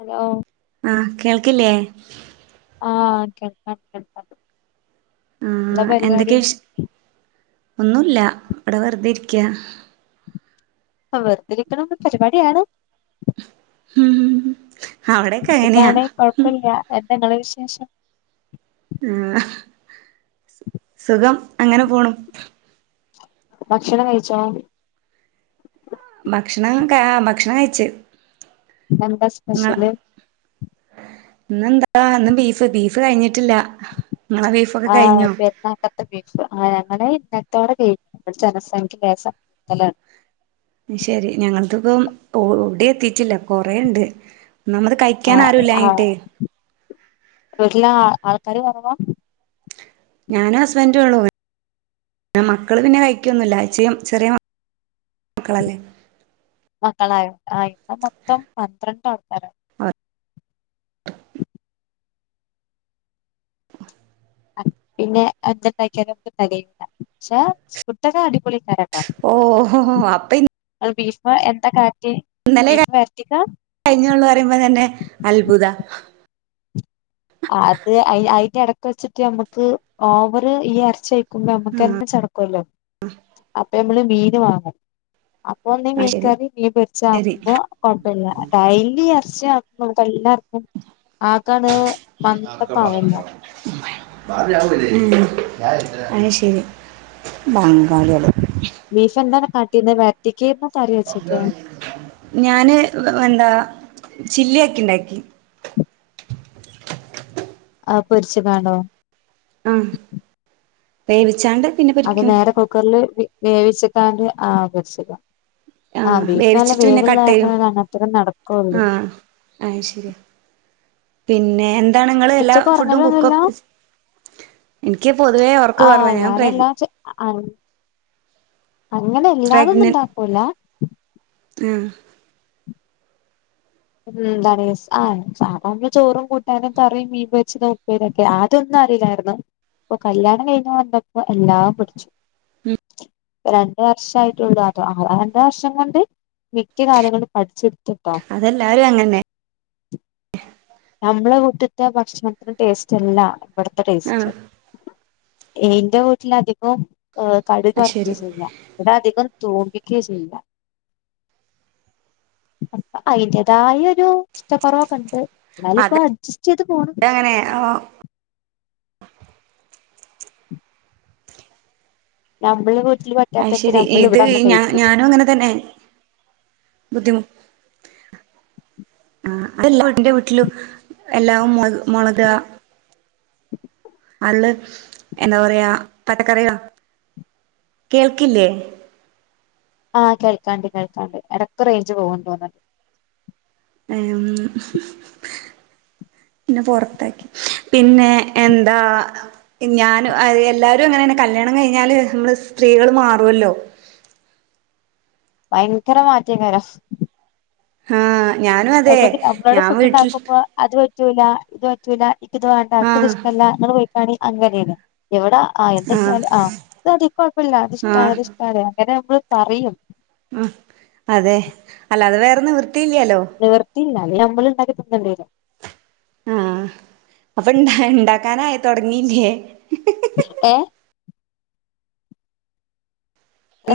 Hello. ആഹ് കേൾക്കില്ലേ. ആഹ് കേൾക്കാം കേൾക്കാം. എന്താ ആഹ് പരിപാടി എന്തൊക്കെയ വിശ് ഒന്നൂല്ല ഇവിടെ വെറുതെ ഇരിക്ക. അ വെറുതിരിക്കണൊരു പരിപാടിയാണ്. ഉം അവിടെക്കെ അങ്ങനെയാ സുഖാണെ കൊഴപ്പില്ല എന്തെങ്ങളെ വിശേഷം. ആഹ് സുഖം അങ്ങനെ പോണു. ഭക്ഷണം കഴിച്ചോ. ഭക്ഷണം ക ആഹ് ഭക്ഷണം കഴിച്ച്. ഇന്നെന്ത സ് ങ്ങളെ ഇന്നെന്താ ഇന്ന് ബീഫ് ബീഫ് കഴിഞ്ഞിട്ടില്ല ഇങ്ങളെ ബീഫ്. ആഹ് പെരുന്നാൾക്ക ബീഫ് ആഹ് ഞങ്ങെടെ ഇന്നത്തോടെ കഴിഞ്ഞ് ഇവെടെ ജനസംഖ്യ ലേസം കൂടുതലാണ്. അത്ശെരി ഞങ്ങളതിപ്പം എവ്ടി എത്തീട്ടില്ല കൊറേണ്ട് ഒന്നാമത് കൈ ആഹ് ആഹ് വീട്ടില ആൾക്കാര് കൊറവാ. ഞാനും ഹസ്ബന്ഡുള്ളൂ ഇവി പിന്നെ മക്കള് പിന്നെ കൈക്ക്യൊന്നുല്ല അചയും ചെറിയ മക്കളല്ലേ. മക്കളായ ആഹ് ഇവ്ടെ മൊത്തം പന്ത്രണ്ട് ആൾക്കാര. ആഹ് പിന്നെ എന്ത്ണ്ടാക്ക്യാലും നമക്ക് തെകയില്ല പക്ഷെ ഫുഡൊക്കെ അടിപൊളിക്കാരം. ഓഹോഹോ അപ്പനി അല്ല ബീഫ് എത്ത കാട്ടിയേ ബീഫ് വരട്ടിക്കാ. കഴിഞ്ഞള്ളു പറയുമ്പ തന്നെ അത്ഭുതാ. ആത് അയ് അയ്ന്റെ എടക്ക് വെച്ചിട്ട് നമുക്ക് ഓവർ ഈ ഇറച്ചായി ക്കുമ്പ ഞമ്മക്കെന്നെ ചടക്കുല്ലോ അപ്പൊ നമ്മള് മീന് വാങ്ങും. അപ്പൊ ഒന്നീ ആ മീൻ ശരി കറി മീൻ പൊരിച്ചാ ശരി അപ്പോ കൊഴപ്പില്ല ഡെയ്ലി ഇറ ച്ചി ആക്കുമ്പൊക്കെല്ലാർക്കും ആകാണ് മന്ദപ്പാവല്ലോ. ഉം അത് ശരി. ബംഗാള്യേള്. ബീഫ് എന്താണ് കാട്ടിന്ന് വരട്ടിക്കേന്നു കറി വെച്ചക്കെ. ഞാന് വെ എന്താ ചില്ലിയാക്കിണ്ടാക്കി. ആഹ് പൊരിച്ച്കാണ്ടോ. ആഹ് വേവിച്ചാണ്ട്. പിന്നെ അത് പൊരിക്കും നേരെ കുക്കറില് വി വേവിച്ച്ക്കാണ്ട് ആഹ് പൊരിച്ചക്കാ. ആ ആഹ് ബീഫ് നല്ല വേവിച്ചിട്ട് പിന്നെ വേവിള്ള കട്ട് കാരണം അങ്ങനത്തന്നെ നടക്കൊള്ളൂ. ആഹ് ശരിയാ പിന്നെ എന്താണ് നിങ്ങള് എല്ലാ ഉച്ചക്ക് ഫുഡും കുക്കൊ ഒറങ്ങലൊന്നുല്ല എനിക്ക് പൊതുവേ ഉറക്ക് കുറവാ ഞാൻ പ്രഗ് അ അ അങ്ങനെ എല്ലാതൊന്നും ഉണ്ടാക്കൂല. ആഹ്. ഉം എന്താറ്യോസ് ആഹ് സാധാരണ ചോറും കൂട്ടാനും കറിയും മീൻ പൊരിച്ചത് ഉപ്പേരിയൊക്കെ ആ ഇതൊന്നു അറീലായിരുന്നു ഇപ്പൊ കല്യാണം കഴിഞ്ഞ് വന്നപ്പോ എല്ലാം പടിച്ചു. രണ്ട് വർഷായിട്ടുള്ളു അവിടെ. ആ രണ്ട് വർഷം കൊണ്ട് മിക്ക കാര്യങ്ങളും പഠിച്ചെടുത്തു. ട്ടോ അതെല്ലാരും അങ്ങനെ നമ്മള് വീട്ടിത്തെ ഭക്ഷണത്തിൻ്റെ ടേസ്റ്റ് അല്ല, ഇവിടുത്തെ ആ ടേസ്റ്റ് എന്റെ വീട്ടില് അധികം കടുക് അത് ശരി വറുക്കുകയാ ചെയ്യുക ഇവിടെ അധികവും തോരൻ വെക്കുകയാ ചെയ്യുക. അപ്പം അതിന്റേതായ ഒരു ഇഷ്ട കുറവൊക്കെയുണ്ട്. എന്നാലും ഇപ്പോ അത് അഡ്ജസ്റ്റ് ചെയ്ത് പോണു അങ്ങനെ നമ്മളിപ്പോ അത് ശരി. ഇത് ഞാന്, ഞാനും അങ്ങനെ തന്നെ ബുദ്ധിമുട്ട് ആ അല്ല എന്റെ വീട്ടിലും എല്ലാം മുളക് [inaudible] അല്ല. എന്താ പറയാ പച്ചക്കറികളാ. കേൾക്കില്ലേ ആഹ് കേൾക്കാണ്ട്, കേൾക്കാണ്ട് ഇടക്കെ റേഞ്ച് പോകുന്നുന്ന്‌ തോന്നനുണ്ട് ഉം.... പിന്നെ പുറത്താക്കി. പിന്നെ എന്താ ഞാനും, എല്ലാരും അങ്ങനെ തന്നെ. യാണ് കല്യാണം കഴിഞ്ഞാല് നമ്മള് സ്ത്രീകള് മാറുമല്ലോ ഭയങ്കര മാറ്റക്കായിരുന്നു ആഹ് ഞാനും അതെ ഹസ്ബൻ്റിന് നമ്മള് ഞാൻ ഫുഡ് വീട്ടിൽ ഉണ്ടാക്കുമ്പോ അത് പറ്റൂല, ഇത് പറ്റൂല, എനിക്ക് ഇത് വേണ്ട, എനിക്ക് ഇത് ആഹ് ഇഷ്ടമല്ല. നിങ്ങൾ പോയി പണി അങ്ങനെയേനു. ഇവിടാ ആഹ് എന്ത് കിട്ടിയാലും ആ അത്, അത് കുഴപ്പമില്ല. അത് ഇഷ്ടാണ്, ആഹ് അത് ഇഷ്ടാണ് അങ്ങനെ നമ്മള് പറയും. ഉം അതെ അല്ലാതെ വേറേ നിവൃത്തിയില്ലല്ലോ. നിവർത്തിയില്ല. അല്ലെങ്കിൽ നമ്മളൾ ഉണ്ടാക്കി തിന്നേണ്ടി വരും. ആഹ്. അപ്പൊ ഇണ്ടാ, ഉണ്ടാക്കാനായി തുടങ്ങിയില്ലേ. ഏ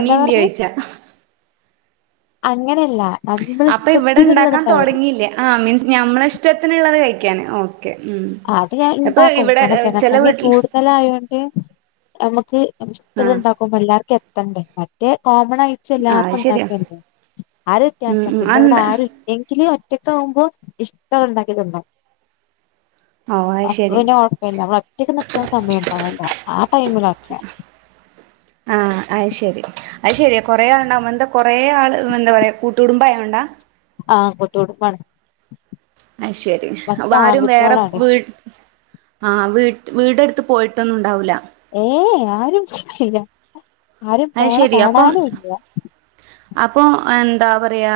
എന്താ പറഞ്ഞെ ആഴ്ച്ച അങ്ങനെയല്ല നമ്മള് അപ്പൊ ഇവിടെ ഇഷ്ടത്തിനുള്ളത് ഉണ്ടാക്കാൻ ഉണ്ടാവൂലേ തുടങ്ങിയില്ലേ. ആ മീൻസ് ഞമ്മള് ഇഷ്ടത്തിനുള്ളത് കഴിക്കാന്. ഓ ഓക്കേ. ഉം അത് അപ്പൊ ഇവിടെ ചെല വീട്ടിൽ ഇതെല്ലാം ആയോണ്ട് നമുക്ക് ഒരിഷ്ടം ആഹ് ഇല്ലാണ്ടാകും. അപ്പോ എല്ലാവർക്കും എത്തണ്ടേ. മറ്റേ കോമൺ ആയിട്ട്. വെച്ച് ആഹ് എല്ലാർക്കും അത് ശരിയാ ഉണ്ടാക്കണ്ടേ ആ ഒരു ഉം വ്യത്യാസം. ഉം പിന്നെ ഇവിടെ അതെന്താ ആരും എങ്കിലും ഒറ്റക്ക് ആകുമ്പോൾ ഇഷ്ടമുള്ളത് ഉണ്ടാക്കി തിന്നും ഓഹ് അത് അപ്പം ശരി പിന്നെ കുഴപ്പമില്ല. ഒറ്റയ്ക്ക് നിക്കുന്ന സമയം ഉണ്ടാവല്ലോ, ആ ടൈമിലാക്കിയ മതി. ആഹ്. അത് ശെരി, അത് ശരിയാ കൊറെ ആളുണ്ടാവുമ്പോൾ, എന്താ കൊറെ ആൾ, എന്താ പറയാ കൂട്ട് കുടുംബായകൊണ്ടാ. ആഹ് കൂട്ടുകുടുംബാണ് അത് ശെരി. അപ്പം ആരും വേറെ വീട് ആ വീട്, വീടെടുത്ത് പോയിട്ടൊന്നും ഉണ്ടാവില്ല. ഏയ് ആരും പോയിട്ടില്ല. ആരും അത് പോണ ശരി കാണാനും ഇല്ല. അപ്പം എന്താ പറയാ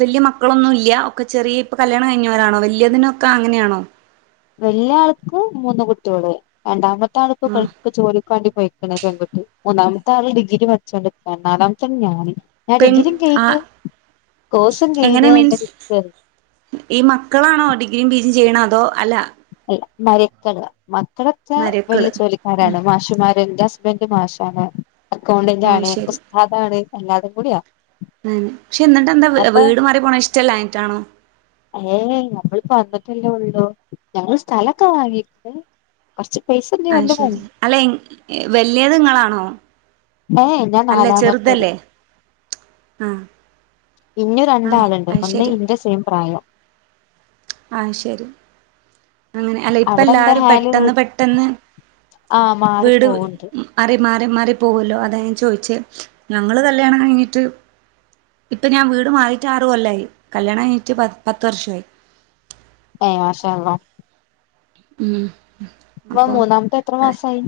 വലിയ മക്കളൊന്നും ഇല്ല. ഒക്കെ ചെറിയ, ഇപ്പൊ കല്യാണം കഴിഞ്ഞവരാണോ. വലിയതിനൊക്കെ അങ്ങനെയാണോ വലിയ ആൾക്കു മൂന്ന് കുട്ടികള്, രണ്ടാമത്തെ ആൾക്ക് ഉം ഇപ്പം ജോലി നാട്ടി പോയിക്കണ വന്നിട്ട് മൂന്നാമത്തെ ആള് ഡിഗ്രി പഠിച്ചുകൊണ്ടിരിക്കുന്നു നാലാമത്തെ ആളാണ് ഞാൻ ഞാൻ പെൺ ഡിഗ്രിയും ആ കഴിഞ്ഞു കോഴ്സും എങ്ങനെ കഴിഞ് അങ്ങനെ മീൻസ് ഇരിക്കാണ് ഈ മക്കളാണോ ഡിഗ്രിയും പി ജിയും ചെയ്യണ അതോ അല്ല അല്ല മരൊക്കള് മക്കളൊക്കെ വലിയ മരക്കള് ഉം ജോലിക്കാരാണ് മാഷുമാര് ഇന്റെ ഹസ് ബന്റ് മാഷാണ് അക്കൗണ്ടന്റ് ആ ആണ് ശരി ഉസ്താദാണ് എല്ലാതും കൂടിയാ ഏഹ് പക്ഷെ ഇന്നിട്ട് എന്താ അപ്പൊ വീട് മാറി പോണേ ഇഷ്ടല്ലാഞ്ഞിട്ടാണോ ഏയ് ഞമ്മളിപ്പോ വന്നിട്ടല്ലേ ഉള്ളു ഞങ്ങങ്ങള് സ്ഥലൊക്കെ വാങ്ങിക്ക്ണ് കുറച്ച് പൈസ ഇഞ്ഞ് അയ് ഓന്റെ ശരി മുമ്പ് അല്ല വല്യത്ങ്ങളാണോ ഏഹ് ഞാൻ നാലാമത്തത് ആഹ് ഇനിയും രണ്ടാളുണ്ട് ഒന്ന് ശരി ഇന്റെ സെയിം പ്രായം അഹ് ശെരി അങ്ങനെ അല്ല ഇപ്പ അവിടെ എന്താ എല്ലാരും ഹാല് പെട്ടെന്ന് പെട്ടെന്ന് ആഹ് മാറി വീട് പോവ്ണ്ട് മാറി മാറി മാറി പോവോല്ലോ അത ഞാൻ ചോയ്ച്ചേ ഞങ്ങള് കല്യാണം കഴിഞ്ഞിട്ട് ഇപ്പൊ ഞാൻ വീട് മാറിയിട്ട് ആറ് കൊല്ലായി കല്യാണം കഴിഞ്ഞിട്ട് പത്ത് വർഷായി ഏഹ് മാഷാ അല്ലാഹ് ഉം ഇപ്പൊ അപ്പൊ മൂന്നാമത്തെ എത്ര അത് മാസായി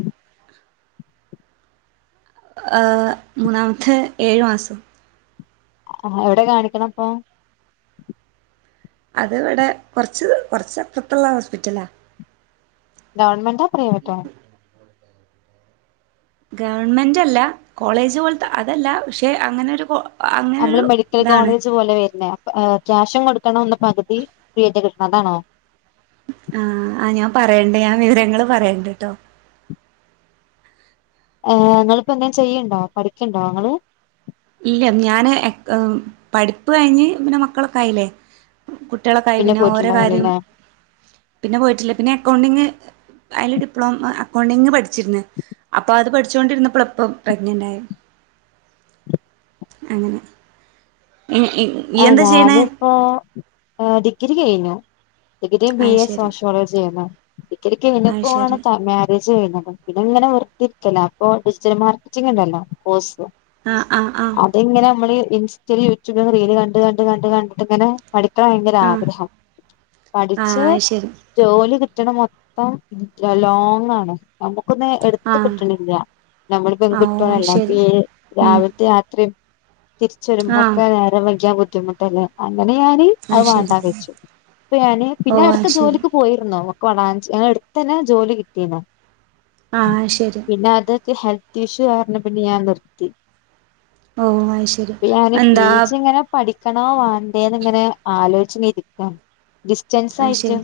ഏഹ് മൂന്നാമത്തെ ഏഴു മാസം ആഹ് എവിടെ കാണിക്കണേ അപ്പൊ അത് ഇവിടെ കൊറച്ച് കൊറച്ച് അപ്പുറത്തുള്ള ഹോസ്പിറ്റലാ ഗവൺമെന്റോ പ്രൈവറ്റോ ഗവൺമെന്റ്ല്ല കോളേജ് പോലത്തെ അതല്ല പക്ഷെ അങ്ങനൊരു കോ നമ്മള് മെഡിക്കൽ കോളേജ് പോലെ വരുന്നത് ഏഹ് ക്യാഷും കൊടുക്കണം എന്നാ പകുതി [unintelligible] കിട്ടണം അതാണോ ആഹ് ആഹ് ഞാൻ പറയണ്ട് ഞാൻ വിവരങ്ങള് പറയണ്ട്ട്ടോ ആഹ് നിങ്ങളിപ്പോ എന്തെങ്കിലും ചെയ്യുണ്ടോ പഠിക്കുണ്ടോ ഇങ്ങള് ഇല്ല ഞാന് പഠിപ്പ് കഴിഞ്ഞ് പിന്നെ മക്കളൊക്കായില്ലേ കുട്ട്യാളൊക്കായി പിന്നെ ഓരെ കാര്യം പിന്നെ പോയിട്ടില്ല പിന്നെ അക്കൗണ്ടിംഗ് അയ്ല് ഡിപ്ലോമ അക്കൗണ്ടിംഗ് പഠി ച്ചിരുന്നെ അപ്പൊ അത് പഠിച്ചൊണ്ടിരുന്നപ്പളാ ഇപ്പം പ്രഗ്നന്റ് ആയത് അങ്ങനെ ഇ ഇ ആഹ് ഞാനിപ്പോ ഏഹ് ഡിഗ്രി കഴിഞ്ഞു ഡിഗ്രി ബി അത് എ ശരി സോഷ്യോളജിയാ ചെയ്യുന്നേ ഡിഗ്രിക്ക് [unintelligible] പി അത് ശരി ജി ചെയ്യുന്നേ അപ്പൊ പിന്നെ ഇങ്ങനെ വെർതെ ഇരിക്കല്ലേ അപ്പൊ ഡിജിറ്റൽ മാർക്കറ്റിഗ് ഇണ്ടല്ലോ കോഴ്സ് ആഹ് ആഹ് ആഹ് ഇങ്ങള് നമ്മളീ ഇൻസ്റ്റയിലും യൂട്യൂബും റീല് കണ്ട് കണ്ട് കണ്ട് കണ്ടിട്ട് ഇങ്ങനെ പഠിക്കാൻ ഭയങ്കര ആഹ് ആഗ്രഹം ആഹ് പഠിച്ച് അത് ശരി ജോലി കിട്ടണ മൊത്തം ലോങ് ആണ് നമുക്കൊന്ന് എടുത്ത് ആഹ് കിട്ടണില്ല നമ്മള് ആഹ് ഓഹ് അത് പെൺകുട്ട്യാളല്ലെ അപ്പ ശരി ഈ ഉം രാവിലത്തെ യാത്രയും തിരിച്ച് ആഹ് വരുമ്പോക്കെ നേരം വൈകിയ ബുദ്ധിമുട്ടല്ലേ അങ്ങനെ ഞാന് അഹ് അത് വേണ്ടാ ശരി വെച്ചു അപ്പൊ ഞാന് പിന്നെ ഓഹ് അടുത്ത അത് ശരി ജോലിക്ക് പോയിരുന്നു [unintelligible] ഞങ്ങളെ അടുത്ത് തന്നെ ജോലി കിട്ടീന്നു ആഹ് അത് ശരി പിന്നെ അതൊക്കെ ഹെൽത്ത് പ്രതീക്ഷ കാരണം പിന്നെ ഞാൻ നിർത്തി ഓഹ് അത് ശരി പിന്നെ ഞാന് പി എന്താ ജി ഇങ്ങനെ പഠിക്കണോ വേണ്ടയോന്ന് ഇങ്ങനെ ആലോചിച്ച് ഇരിക്കാണ് ഡിസ്റ്റൻസ് അത് ആയിട്ട് ശരി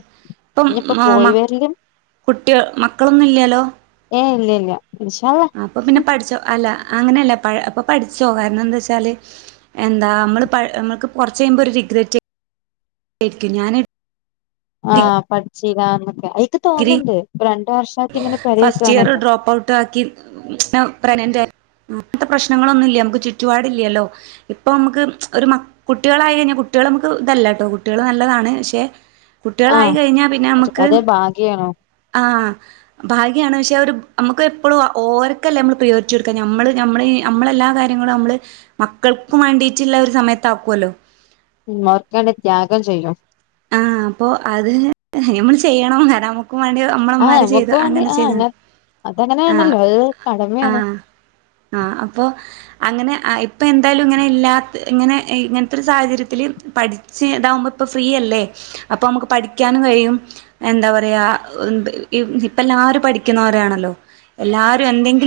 ഇപ്പം ഇനിയിപ്പോ മ പോയി മ വരലും കുട്ട്യാ മക്കളൊന്നും ഇല്ലാല്ലോ ഏഹ് ഇല്യ ഇല്യ ഇൻഷാ അള്ളാ അപ്പ പിന്നെ പഠിച്ചോ അല്ല അങ്ങനെയല്ല പഴ് അപ്പ പഠിച്ചോ കാരണം എന്താ വെച്ചാല് എന്താ നമ്മള് പ നമ്മക്ക് കുറച്ച് കഴിയുമ്പോ ഒരു റിഗ്രെറ്റേര്ക്കും ഞാന് ആഹ് പഠിച്ചിലാന്നൊക്കെ അത് ഇക്ക് ഡിഗ്രി തോന്ന്ണ്ട് ഇപ്പ രണ്ട് വർഷായിട്ട് ഇങ്ങനെ പെരേ ഇരിക്കാണല്ലോ ഓപ്പ് ഔട്ടാക്കി. ഞാൻ പ്രഗനന്റാ അങ്ങനത്തെ പ്രശ്നങ്ങളൊന്നുല്ല. നമുക്ക് ചുറ്റുപാടില്ല്യല്ലോ. ഇപ്പാ നമുക്ക് ഒരു മ കുട്ടികളായി കഴിഞ്ഞാ കുട്ടികൾ നമുക്ക് ഇതല്ലട്ടോ കുട്ടികൾ നല്ലതാണ് പക്ഷെ കുട്ടികളായി ആഹ് കഴിഞ്ഞാ പിന്നെ നമ്മക്ക് അതേ ഭാഗ്യാണ് ആഹ്. ഭാഗ്യാണ് പക്ഷെ അതൊരു നമ്മക്ക് എപ്പളും ഓര്ക്കെല്ലേ നമ്മള് പ്രയോരിറ്റി കൊടുക്ക നമ്മള് നമ്മള് ഈ നമ്മെളെല്ലാ കാര്യങ്ങളും നമ്മള് മക്കൾക്കും വാണ്ടീറ്റുള്ള ഒരു സമയത്ത് ആക്കുവല്ലോ. ഉമ്മാർക്കേണ്ടി ത്യാഗം ചെയ്യും ആഹ് അപ്പോ അത് ഞമ്മള് ചെയ്യണം കാരണം നമു വാണ്ടി നമ്മളമ്മാര് ചെയ്ത് അങ്ങനെ ചെയ്താണ് ആഹ് അതങ്ങനേണല്ലോ. അത് കടമേണ്. ആഹ് ആഹ് അപ്പൊ അങ്ങനെ ആ ഇപ്പം എന്തായാലും ഇങ്ങനെ ഇല്ലാത്ത ഇങ്ങനെ ഇങ്ങനെത്തെ ഒരു സാഹചര്യത്തില് പഠി ച്ച് ഇതാവുമ്പോ ഇപ്പ ഫ്രീയല്ലേ. അപ്പ നമ്മുക്ക് പഠിക്കാനും കഴിയും. എന്താ പറയാ. ങ് ഇപ്പ എല്ലാരും പഠിക്കുന്നോരാണല്ലോ. എല്ലാരും എന്തെങ്കിലും.